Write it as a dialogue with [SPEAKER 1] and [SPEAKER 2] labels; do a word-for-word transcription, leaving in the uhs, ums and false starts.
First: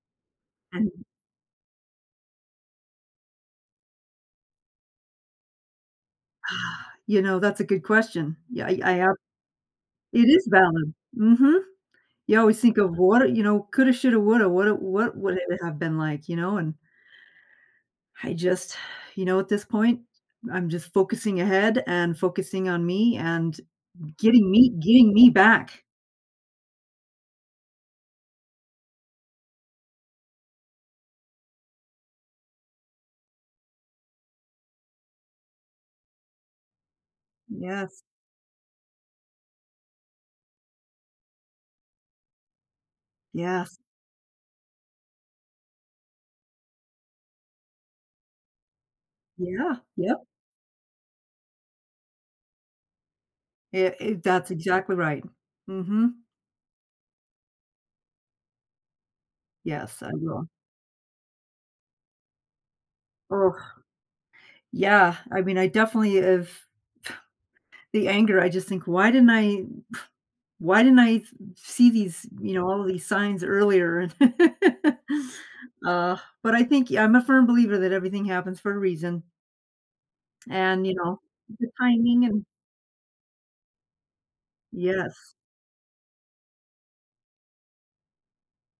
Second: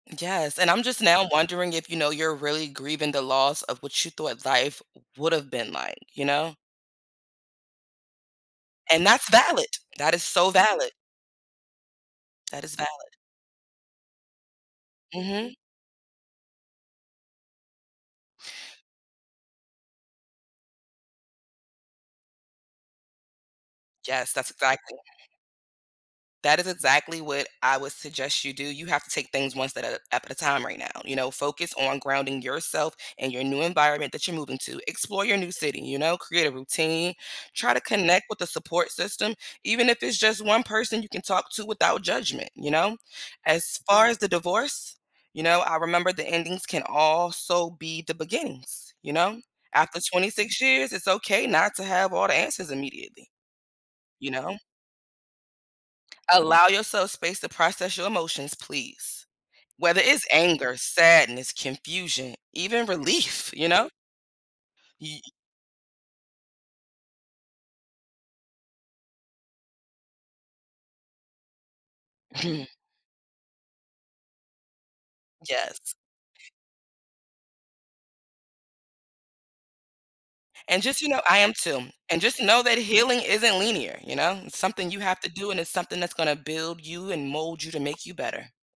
[SPEAKER 1] Yes, and I'm just
[SPEAKER 2] Mhm.
[SPEAKER 1] now wondering if, you know, you're really grieving the loss of what you thought life would’ve been like. You know?
[SPEAKER 2] You know, that's a good question. Yeah, i I
[SPEAKER 1] And
[SPEAKER 2] a
[SPEAKER 1] that's valid. That is
[SPEAKER 2] It is
[SPEAKER 1] so valid.
[SPEAKER 2] valid. Mhm. You always
[SPEAKER 1] That is
[SPEAKER 2] think of
[SPEAKER 1] valid.
[SPEAKER 2] what i you know, coulda, shoulda, woulda woulda What would
[SPEAKER 1] Mhm.
[SPEAKER 2] it have been like, you know? And I just, you know, at this point, I'm just focusing ahead and focusing on me and
[SPEAKER 1] Yes, that's
[SPEAKER 2] getting me
[SPEAKER 1] exactly
[SPEAKER 2] getting me back.
[SPEAKER 1] that is exactly what I would suggest you do, you have to take things one step up at a at a time right now, you know? Focus on grounding yourself and your new environment that you're moving to. Explore your new city, you know? Create a routine. Try to
[SPEAKER 2] Yes.
[SPEAKER 1] connect with the support system even if it's just one person you can talk to without judgment, you know?
[SPEAKER 2] Yes.
[SPEAKER 1] As far as the divorce, you know, I remember the endings can also be the beginnings, you know?
[SPEAKER 2] Yeah.
[SPEAKER 1] After
[SPEAKER 2] Yep.
[SPEAKER 1] twenty-six years, it's okay not to have all the answers immediately,
[SPEAKER 2] Ye i
[SPEAKER 1] you
[SPEAKER 2] That's
[SPEAKER 1] know?
[SPEAKER 2] exactly right. Mhm.
[SPEAKER 1] Allow yourself space to process your emotions, please.
[SPEAKER 2] Yes.
[SPEAKER 1] Whether
[SPEAKER 2] I
[SPEAKER 1] it's
[SPEAKER 2] will.
[SPEAKER 1] anger, sadness, confusion, even relief,
[SPEAKER 2] Ugh.
[SPEAKER 1] you know?
[SPEAKER 2] Yeah,
[SPEAKER 1] Ye
[SPEAKER 2] I mean, I definitely have the anger, I just think, "Why didn't I why didn't I f see these, you know, all of these signs earlier?
[SPEAKER 1] Yes.
[SPEAKER 2] Aw, but I think y I'm a firm believer that everything happens for a reason.
[SPEAKER 1] And
[SPEAKER 2] And, you
[SPEAKER 1] just, you
[SPEAKER 2] know,
[SPEAKER 1] know, I am
[SPEAKER 2] the
[SPEAKER 1] too. And
[SPEAKER 2] timing
[SPEAKER 1] just
[SPEAKER 2] and
[SPEAKER 1] know that healing isn't linear, you know? It's something you have to
[SPEAKER 2] Yes.
[SPEAKER 1] do, and it's something that's gonna build you and mold you to make you better.